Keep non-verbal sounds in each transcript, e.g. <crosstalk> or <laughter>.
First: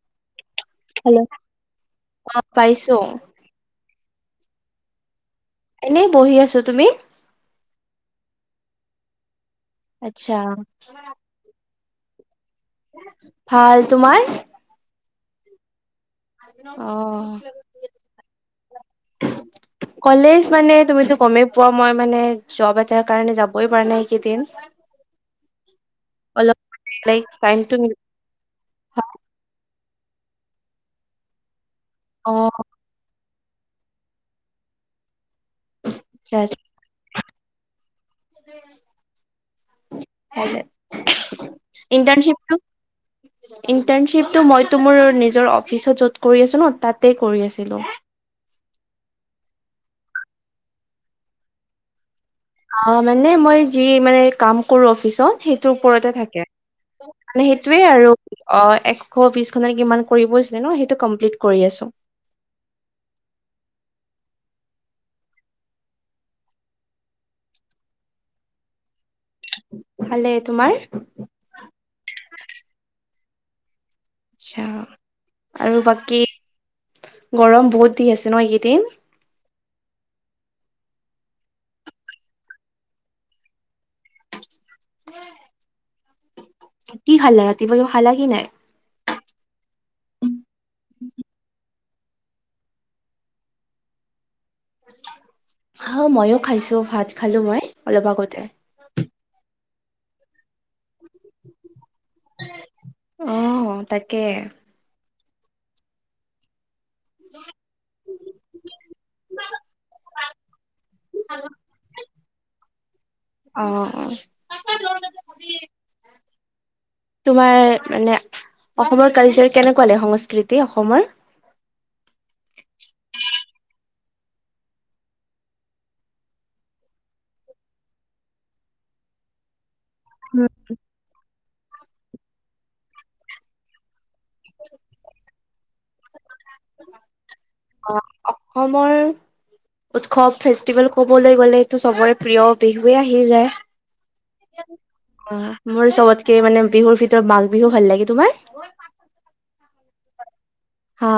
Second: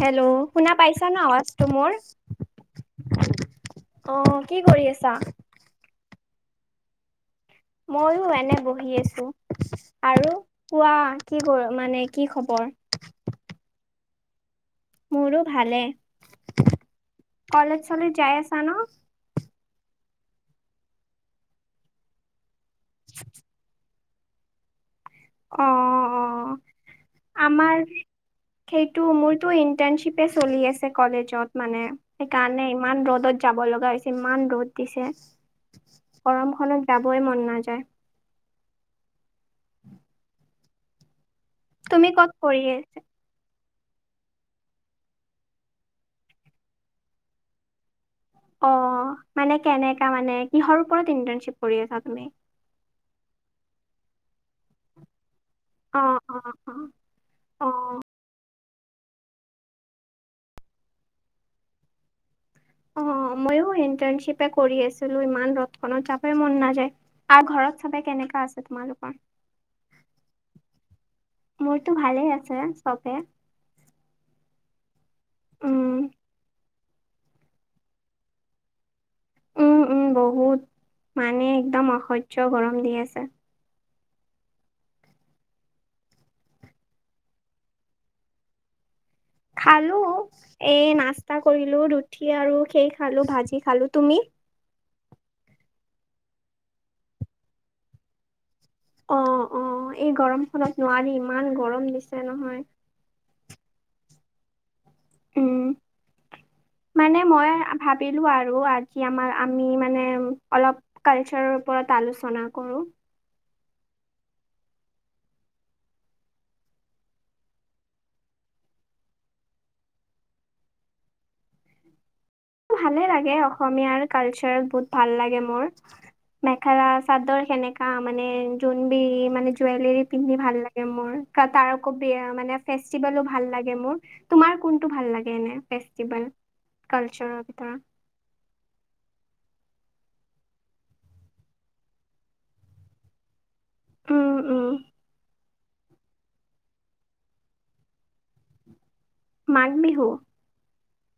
Hello শুনা পাইছা না হেল্ল' আৱাজটো মোৰ অ পাইছো অ কি কৰি আছা এনেই বহি আছো তুমি ময়ো এনে বহি আছো আৰু আচ্ছা কোৱা কি কৰ মানে কি খবৰ ভাল তোমাৰ মোৰো ভালে অ কলেজ চলেজ যাই আছা ন কলেজ মানে তুমিতো গমেই পোৱা মই মানে চব এটাৰ কাৰণে যাবই পাৰাই নাই এইকেইদিন অ অ অলপ লাইক টাইমটো আমাৰ সেইটো মোৰতো ইন্টাৰণশ্বিপে চলি আছে কলেজত মানে অ সেইকাৰণে ইমান ৰ'দত যাব লগা হৈছে ইমান ৰ'দ দিছে গৰমখনত যাবই মন নাযায় হেলে তুমি ক'ত কৰি ইণ্টাৰনশিপটো আছা ইণ্টাৰণশ্বিপটো মই তোমাৰ মোৰ নিজৰ অফিচত য'ত কৰি আছো ন তাতে কৰি আছিলো অ মানে কেনেকা মানে কিহৰ ওপৰত ইণ্টাৰ্নশ্বিপ কৰি আছা তুমি অ মানে মই যি মানে কাম কৰো অফিচত সেইটোৰ অ ওপৰতে অ থাকে মানে অ সেইটোৱেই অ আৰু অ এশ বিশ খত কিমান কৰিব হৈছিলে ন সেইটো কমপ্লিট কৰি আছো অ মইও ইন্টাৰ্ণশ্বিপে কৰি আছিলো ইমান ৰদখনত যাবই মন নাযায়। আৰু ঘৰত চবে কেনেকা আছে তোমালোকৰ ভালে তোমাৰ মোৰতো ভালে আছে চবে আচ্ছা আৰু উম। বাকী গৰম বহুত দি আছে ন এইকেইদিন উম উম বহুত মানে একদম অসহ্য গৰম দি আছে কি খালে ৰাতিপুৱা কিবা খালা কি নাই খালো এ নাস্তা কৰিলো ৰুঠি আৰু খেই খালো ভাজি খালো তুমি হা ময়ো খাইছোঁ ভাত খালোঁ মই অলপ আগতে অ অ এই গৰম খনত নোৱাৰি ইমান গৰম দিছে নহয় অ তাকে উম মানে মই ভাবিলো আৰু আজি আমাৰ আমি মানে অলপ কালচাৰৰ ওপৰত আলোচনা কৰো অ অ আ অহ কি তোমাৰ মানে অসমৰ কালচাৰ কেনেকুৱা লাগে সংস্কৃতি অসমৰ ভালে লাগে অসমীয়াৰ কালচাৰ বহুত ভাল লাগে মোৰ মেখেলা চাদৰ সেনেকা মানে যোনবিৰি মানে জুৱেলাৰী পিন্ধি ভাল লাগে মোৰ তাৰ আকৌ মানে ফেষ্টিভেলো ভাল লাগে মোৰ তোমাৰ কোনটো ভাল লাগে এনে ফেষ্টিভেল উ <unintelligible> কালচাৰ এটা অ অসমৰ উৎসৱ ফেষ্টিভেল ক'বলৈ গ'লেটো সবৰে প্ৰিয় বিহুৱে আহি যায় উম উম অ মোৰ চবতকে মানে বিহুৰ ভিতৰত মাঘ বিহু ভাল লাগে তোমাৰ মাঘ বিহু হা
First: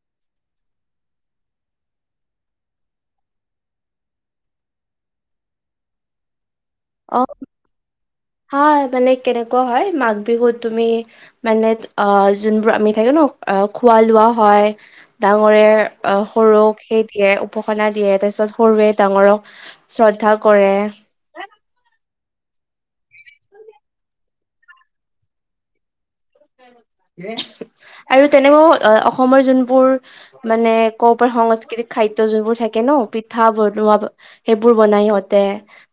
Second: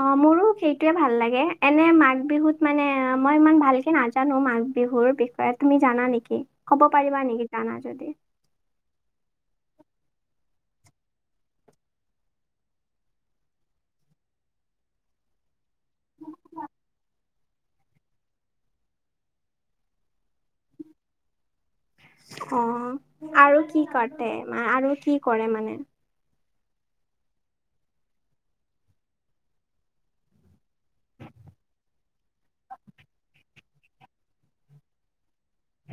অ মোৰো সেইটোৱে ভাল লাগে এনে মাঘ বিহুত মানে মই ইমান ভালকে নাজানো মাঘ বিহুৰ বিষয়ে তুমি জানা নেকি ক'ব অ পাৰিবা নেকি জানা যদি হয় মানে কেনেকুৱা হয় মাঘ বিহুত তুমি মানে অ যোনবোৰ আমি থাকে ন খোৱা লোৱা হয় ডাঙৰে অ সৰুক সেইতিয়ে উপাসনা দিয়ে তাৰ পিছত সৰুৱে ডাঙৰক শ্ৰদ্ধা কৰে অ আৰু কি পাটে মা আৰু কি কৰে মানে হয় আৰু তেনেকুৱা অসমৰ যোনবোৰ মানে ক'ব পৰা সংস্কৃতিক খাদ্য যোনবোৰ থাকে ন পিঠা বনোৱা সেইবোৰ বনাই সিহঁতে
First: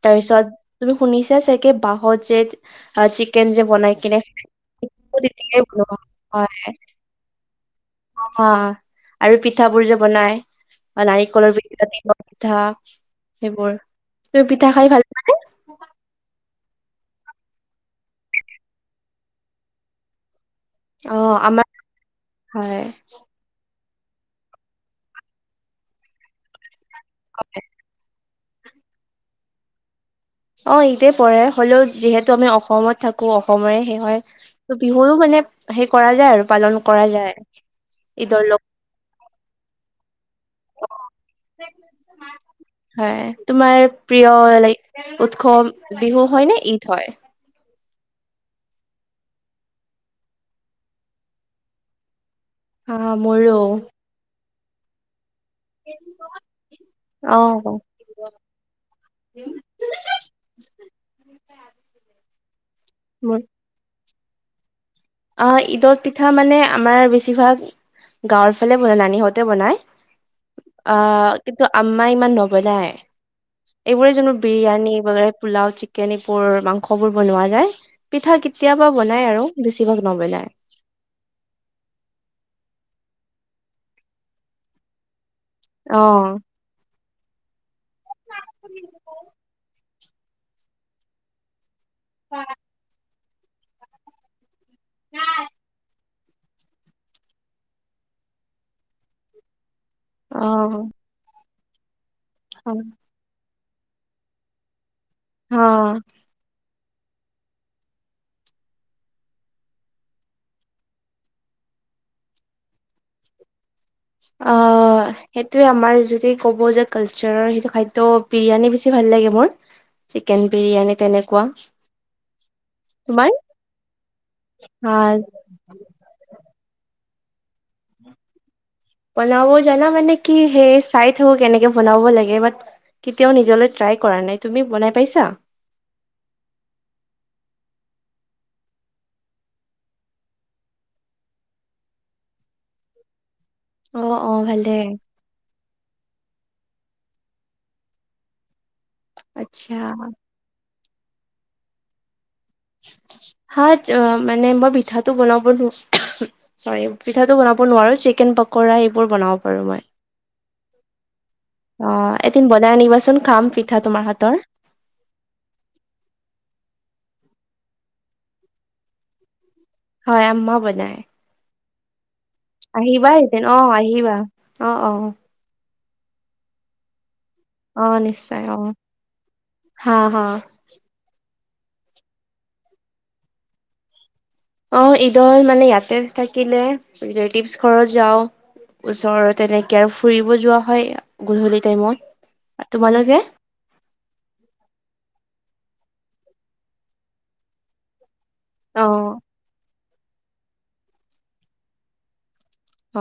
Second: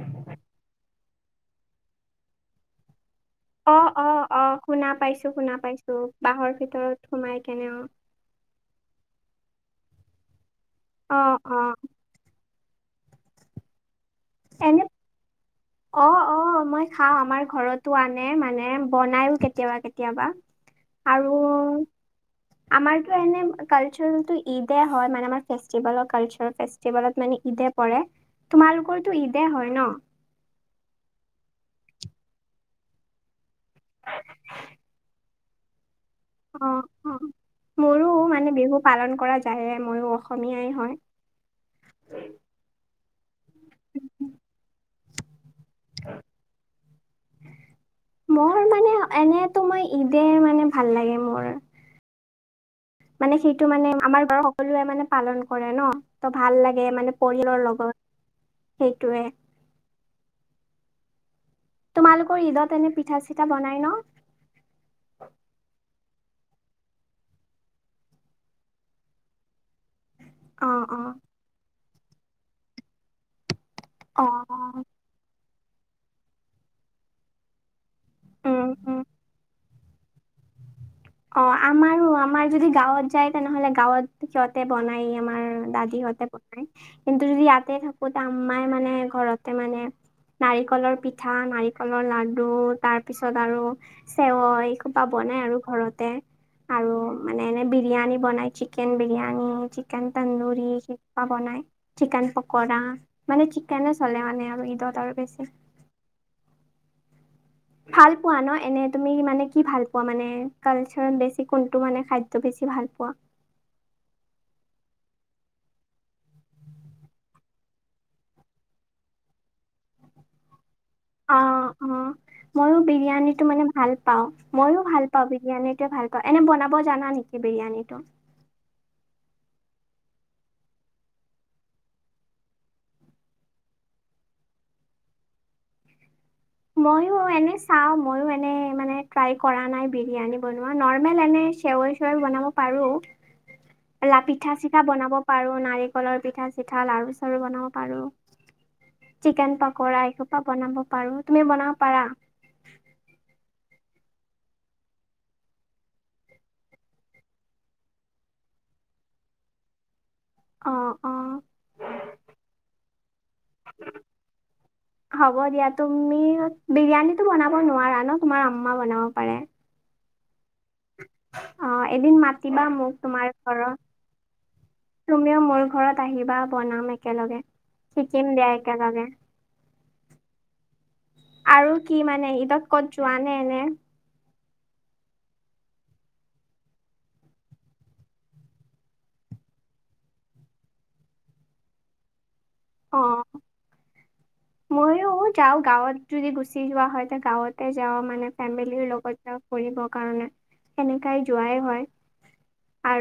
তাৰপিছত তুমি শুনিছাই চাগে বাহত যে চিকেন যে অ বনাই কিনে বনোৱা তো বাঁহৰ ভিতৰত সোমাই কেনেও অ আৰু পিঠা বোৰ যে বনাই অ নাৰিকলৰ পিঠা তিলৰ পিঠা সেইবোৰ তুমি পিঠা এনে খাই ভাল অ অ মই খাও আমাৰ ঘৰতো আনে মানে বনাইয়ো কেতিয়াবা কেতিয়াবা অ আৰু আমাৰ হয় আমাৰতো এনে কালচাৰটো ঈদে হয় মানে আমাৰ ফেষ্টিভেলৰ কালচাৰ ফেষ্টিভেলত মানে ঈদে পৰে তোমালোকৰটো ঈদে হয় ন অ ঈদে পৰে হলেও যিহেতু আমি অসমত থাকো অসমৰে সেই হয় তো বিহুৰো মানে সেই কৰা যায় আৰু অ পালন কৰা অহ যায় মোৰো ঈদৰ মানে লগ বিহু পালন কৰা যায় ময়ো অসমীয়াই হয় অহ হয় তোমাৰ প্ৰিয় লাইক উৎসৱ বিহু হয় নে ঈদ হয় মোৰ মানে এনেতো মই ঈদে মানে ভাল লাগে মোৰ অ মানে মোৰো সেইটো মানে আমাৰ বাৰু সকলোৱে মানে পালন কৰে ন ত ভাল লাগে মানে অ পৰিয়ালৰ লগত সেইটোৱে তোমালোকৰ ঈদত এনে পিঠা মোৰ চিঠা বনাই ন অ ঈদত পিঠা মানে আমাৰ বেছিভাগ গাঁৱৰ ফালে বনাই নানীহঁতে বনায় অ অ অ কিন্তু আম্মাই ইমান নবনায় এইবোৰে অ যোনবোৰ বিৰিয়ানী বলে পোলাও চিকেন এইবোৰ মাংস বোৰ বনোৱা যায় পিঠা উম কেতিয়াবা উম বনাই আৰু সেই বিলাক নবোনাই অ আমাৰো আমাৰ যদি গাঁৱত যায় তেনেহ'লে গাঁৱত সিহতে বনাই আমাৰ অ দাদিহঁতে বনায় কিন্তু যদি ইয়াতে থাকো আম্মাই মানে ঘৰতে মানে নাৰিকলৰ পিঠা নাৰিকলৰ নাৰিকলৰ লাডু তাৰ পিছত আৰু চেৱই এই সোপা বনাই আৰু ঘৰত আৰু মানে এনে বিৰিয়ানী বনাই চিকেন বিৰিয়ানী চিকেন অ তন্দুৰী সেইবোৰ বনাই চিকেন অ পকৰা মানে চিকেনে চলে মানে আৰু ঈদত আৰু বেছি অ ভাল পোৱা ন এনে তুমি মানে কি ভাল পোৱা মানে কালচাৰত বেছি কোনটো মানে খাদ্য বেছি ভাল পোৱা অ সেইটোৱে আমাৰ যদি ক'ব যে কালচাৰৰ সেইটো খাদ্য বিৰিয়ানী বেছি ভাল লাগে মোৰ চিকেন বিৰিয়ানী অ তেনেকুৱা অ ময়ো তোমাৰ বিৰিয়ানীটো মানে ভাল পাও মইও ভাল পাও বিৰিয়ানীটোয়ে ভাল অ এনে বনাব জানা নেকি বিৰিয়ানীটো বনাব জানা মানে কি সেই চাই থাকো কেনেকে বনাব লাগে বাত কেতিয়াও নিজলৈ ট্ৰাই কৰা নাই তুমি বনাই পাইছা মইয়ো এনে চাও মইয়ো এনে মানে ট্ৰাই কৰা নাই বিৰিয়ানী বনোৱা নৰ্মেল এনে চেৱই বনাব পাৰো অ ৰা অ পিঠা ভালে চিঠা বনাব পাৰো নাৰিকলৰ পিঠা চিঠা লাৰু চাৰু বনাব পাৰো চিকেন আচ্ছা পকৰা এসোপা বনাব পাৰো তুমি বনাব পাৰা হয় তো মানে মই পিঠাটো বনাব নোৱাৰো চৰি পিঠাটো বনাব নোৱাৰো চিকেন পকৰা এইবোৰ বনাব পাৰো মই অ অ অ এদিন বনাই আনিবা চোন খাম পিঠা তোমাৰ হাতৰ হ'ব দিয়া তুমি বিৰিয়ানীত বনাব নোৱাৰা ন তোমাৰ আম্মা বনাব পাৰে হয় আম্মা বনায় অ এদিন মাতিবা মোক তোমাৰ এদিন অ আহিবা অ অ ঘৰত তুমিও মোৰ ঘৰত আহিবা বনাম একেলগে অ শিকিম নিশ্চয় দিয়া অ একেলগে হা হা আৰু কি মানে ঈদত ক'ত যোৱা নে এনে অ ঈদৰ মানে ইয়াতে থাকিলে ৰিলেটিভছ ঘৰত যাও ওচৰত তেনেকে আৰু ফুৰিব যোৱা হয় গধূলি টাইমত আৰু তোমালোকে মইয়ো যাও গাঁৱত যদি গুচি যোৱা হয় তে গাঁৱতে যাও মানে ফেমিলিৰ অ লগত যাও ফুৰিবৰ কাৰণে সেনেকাই যোৱাই হয়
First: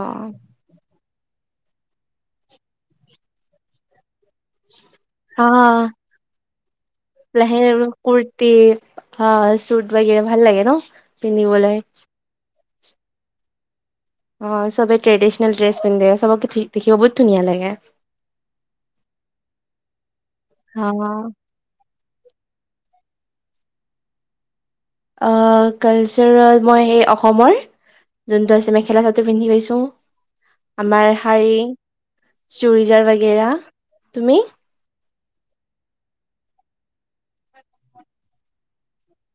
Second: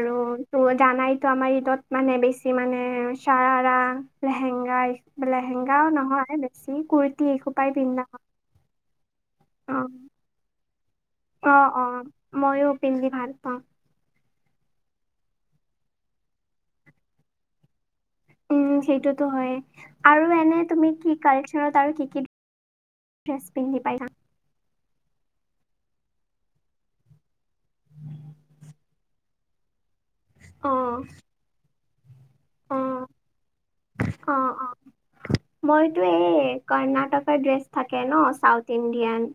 অ ত জানাইতো আমাৰ ঈদত মানে বেছি মানে চাৰাৰা লেহেংগা লেহেংগাও নহয় বেছি কুুৰ লেহেং কুুৰ্তি অ অ চুট বাগেৰে ভাল লাগে ন অ পিন্ধিবলৈ অ মইয়ো পিন্ধি ভাল পাও অ চবে ট্ৰেডিচনেল ড্ৰেছ পিন্ধে চবক দেখিব বহুত ধুনীয়া লাগে উম সেইটোতো হয় আৰু এনে তুমি কি অ', কাল চাৰত আৰু কি কি ড্ৰেছ পিন্ধি পাইছা অ কালচাৰলত মই সেই অসমৰ যোনটো আছে মেখেলা চাদৰ পিন্ধি পাইছো অ', আমাৰ শাৰী অ', চুৰিজাৰ বাগেৰা তুমি অ', অ'। মইতো এই কৰ্ণাটকৰ ড্ৰেছ থাকে ন চাউথ ইণ্ডিয়ান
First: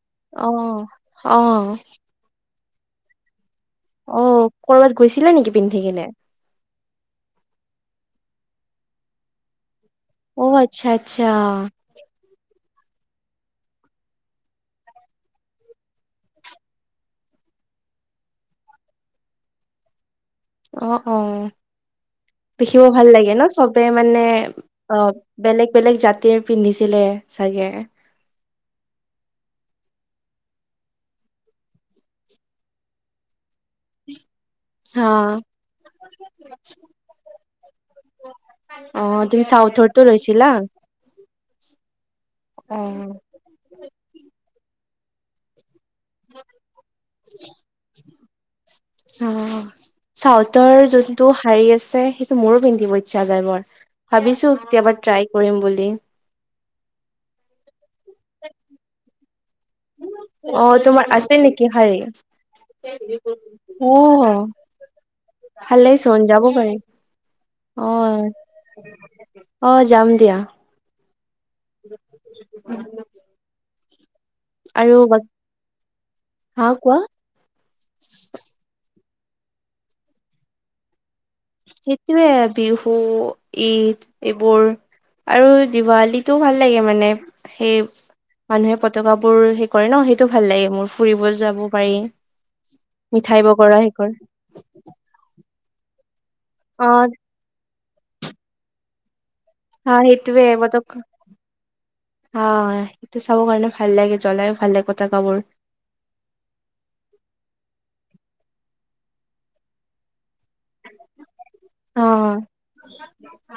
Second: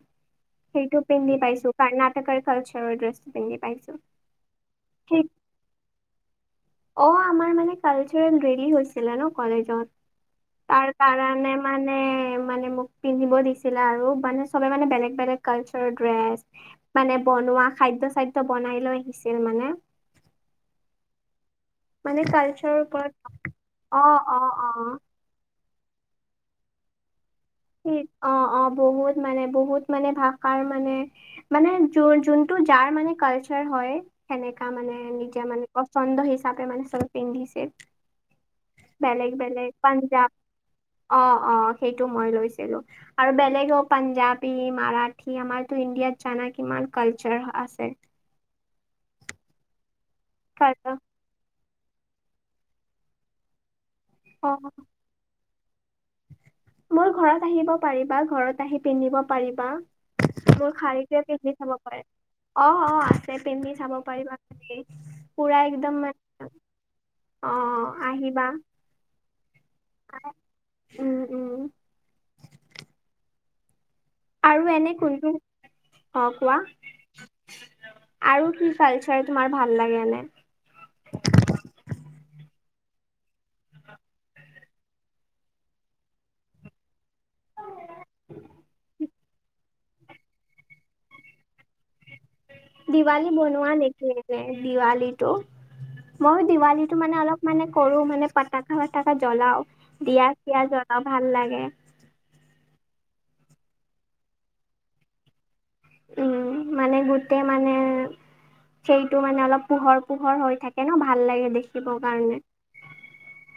অ', সেইটো পিন্ধি পাইছো অ', কৰ্ণাটকৰ কালচাৰ ড্ৰেছটো পিন্ধি পাইছো অ কৰ'বাত সেই গৈছিলে নেকি পিন্ধি কিনে অ আমাৰ মানে কালচাৰেল ৰেলী হৈছিলে ন অ', কলেজত আচ্ছা আচ্ছা তাৰকাৰণে মানে মানে মানে মোক পিন্ধিব দিছিলে আৰু মানে চবে মানে বেলেগ বেলেগ কালচাৰৰ ড্ৰেছ মানে বনোৱা খাদ্য চাদ্য বনাই লৈ আহিছিল মানে অ অ মানে কালচাৰৰ দেখিব ভাল ওপৰত লাগে ন চবে অ মানে অ অ বেলেগ বেলেগ জাতিয়ে পিন্ধিছিলে চাগে সেই অ অ বহুত মানে বহুত মানে ভাষাৰ মানে। মানে য যোনটো যাৰ মানে কালচাৰ। হয় সেনেকা মানে হা। নিজে মানে পচন্দ হিচাপে মানে চব পিন্ধিছে। অ', বেলেগ তুমি বেলেগ চাউথৰটো পাঞ্জাৱ। লৈছিলা? অ অ সেইটো মই লৈছিলো অ'। আৰু বেলেগক। পাঞ্জাবী মাৰাঠী আমাৰতো ইণ্ডিয়াত জানা কিমান কালচাৰ আছে। অ চাওতৰ কালচাৰ যদি। টো শাৰী আছে সেইটো মোৰো পিন্ধিব ইচ্ছা যায় বৰ মই অ ভাবিছো কেতিয়াবা ট্ৰাই কৰিম বুলি। মোৰ ঘৰত আহিব পাৰিবা ঘৰত আহি পিন্ধিব পাৰিবা। মোৰ অ', তোমাৰ শাৰীটোৱে আছে পিন্ধি নেকি চাব শাৰী? পাৰে। অ অ আছে পিন্ধি চাব পাৰিবা অ', পুৰা একদম ভালেইচোন যাব মানে। পাৰি। অ আহিবা এই। অঁ যাম দিয়া। উম উম আৰু এনে কোনটো অ কোৱা। আৰু কি কালচাৰ তোমাৰ ভাল লাগে এনে। সেইটোৱে বিহু ঈদ এইবোৰ। আৰু দিৱালীটোও ভাল লাগে মানে সেই মানুহে পতকা। বোৰ হেৰি কৰে ন সেইটো ভাল লাগে মোৰ ফুৰিব যাব পাৰি। দিৱালী মিঠাই বনোৱা বগৰা সেই নেকি কৰে যে দিৱালীটো। মই দিৱালীটো অ', মানে অলপ মানে কৰো মানে পতাকা ফতাকা জ্বলাও। হা দিয়া সেইটোৱে চিয়া জ্বলাও ভাল লাগে। আহ সেইটো চাব কাৰণে ভাল লাগে জ্বলাইও ভাল লাগে পতকাবোৰ। উম মানে গোটেই মানে। সেইটো মানে অলপ পোহৰ পোহৰ হৈ থাকে ন ভাল লাগে দেখি। অ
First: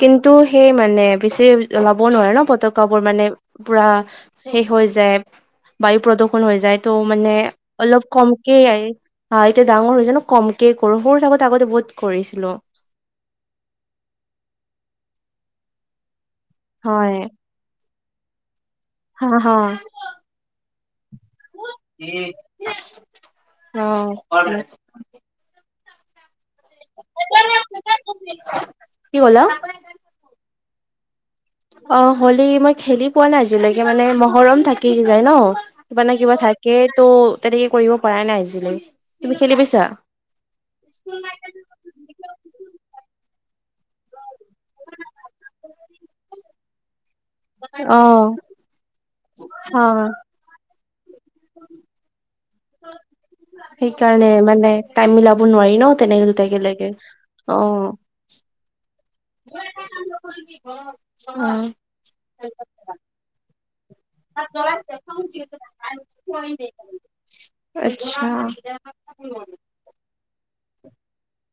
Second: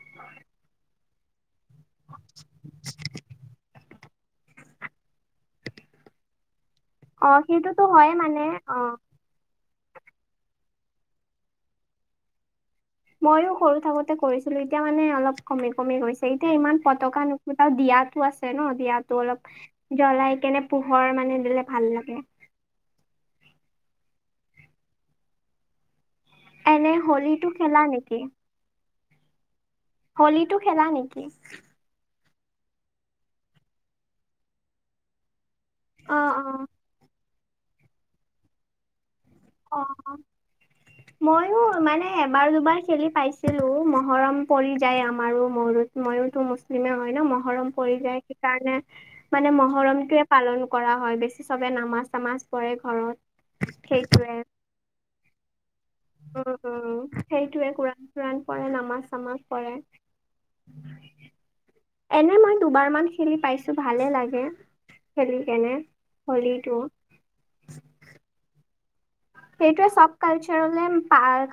কিন্তু সেই মানে বেছি। জ্বলাব নোৱাৰে ন পতকা বোৰ মানে পুৰা শেষ হৈ যায়। বায়ু প্ৰদূ্ষন হৈ যায় তো অ মানে সেইটোতো অলপ হয় মানে কমকে। অ হা এতিয়া ডাঙৰ হৈছো ন কমকে কৰো সৰু থাকোঁতে আগতে বহুত কৰিছিলো। মইও সৰু থাকোতে কৰিছিলো এতিয়া মানে অলপ কমি কমি গৈছে এতিয়া ইমান হয় পতকা ন তাও দিয়াতো আছে ন দিয়াতো হা হা অলপ জ্বলাই কেনে পোহৰ মানে দিলে। ভাল লাগে অ। এনে হলী টো খেলা নেকি। কি ক'লা। হলীটো খেলা নেকি। অ হলি মই খেলি পোৱা নাই আজিলৈকে মানে মহৰম থাকি যায় ন। মানে অ কিবা অ থাকে তো' তেনেকে কৰিব পৰা নাই আজিলৈ। তুমি খেলি অ পাইছা ময়ো মানে। এ এবাৰ দুবাৰ খেলি পাইছিলো মহৰম পৰি যায় আমাৰো মত ময়োতো মুছলিমে হয় ন মহ। মহৰম পৰি যায় অ', সেইকাৰণে মানে হা। মহৰমটোৱে। পালন কৰা হয় বেছি চবে নামাজ চামাজ পৰে ঘৰত। সেইকাৰণে সেইটোৱে মানে টাইম মিলাব নোৱাৰি ন। উম, তেনেকে লে উম, অ। সেইটোৱে কোৰাণ চোৰাণ পঢ়ে নামাজ চামাজ পঢ়ে। অহ অহ। এনে মই দুবাৰ মান খেলি পাইছো ভালে লাগে। গে খেলি কেনে হলীটো। আচ্ছা। সেইটোৱে চব কালচাৰলে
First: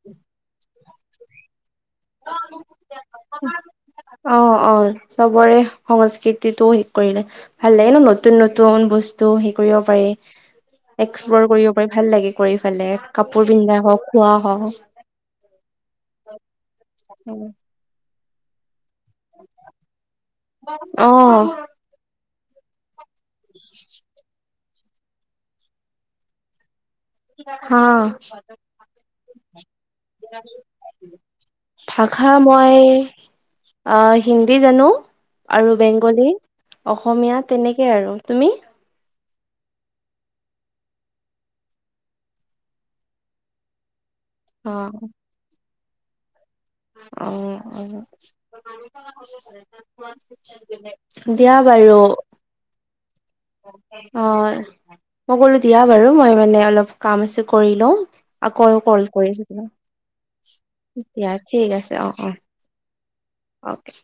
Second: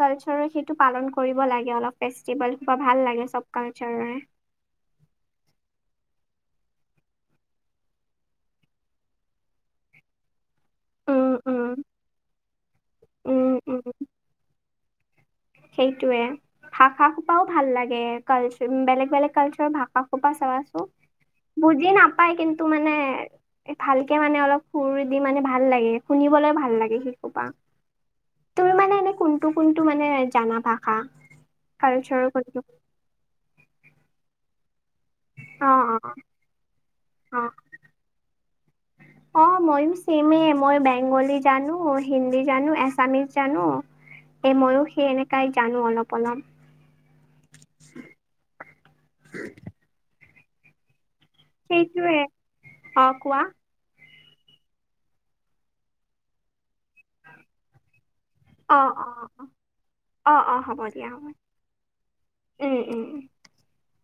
কালচাৰ সেইটো পালন কৰিব লাগে অলপ। ফেষ্টিভেল বা ভাল লাগে চব কালচাৰৰে। অ', অ', চবৰে সংস্কৃতিটোও শেষ কৰিলে। ভাল ন' নতুন নতুন বস্তু হেৰি কৰিব পাৰি। উম, এক্সপ্লোৰ উম, কৰিব পাৰি, ভাল লাগে কৰি ফালে, উম, কাপোৰ পিন্ধা হওঁক, খোৱা হওঁক। সেইটোয়ে। ভাষা খোপাও ভাল লাগে। কালচা বেলেগ বেলেগ কালচাৰৰ ভাষা খোপা চাবাচোন, অ'। বুজি নাপাই কিন্তু মানে ভালকে মানে অলপ সুৰ দি মানে ভাল লাগে, শুনিবলৈ ভাল লাগে। সোপা। অ'। ফোনটো মানে জানা ভাষা কালচাৰৰ ভাষা কোনটো মই আ, হিন্দী জানো অ আৰু অ বেংগলী, অসমীয়া, অ তেনেকে আৰু। তুমি? অ' মইও ছেমে, মই বেংগলী জানো, হিন্দী জানো, আছামিচ জানো এ, মইও অ', সেই এনেকাই, জানো অলপ অলপ। অ', অ' দিয়া। বাৰু সেইটোৱে, অ' কোৱা। অ' মই ক'লো দিয়া বাৰু। মই মানে অলপ কাম আছে, কৰি লওঁ। আকৌ অ কল অ কৰি আছোঁ তোমাক। অ অ হ'ব হ'ব দিয়া ঠিক আছে, অ', অ'। উম, উম, উ। অকে।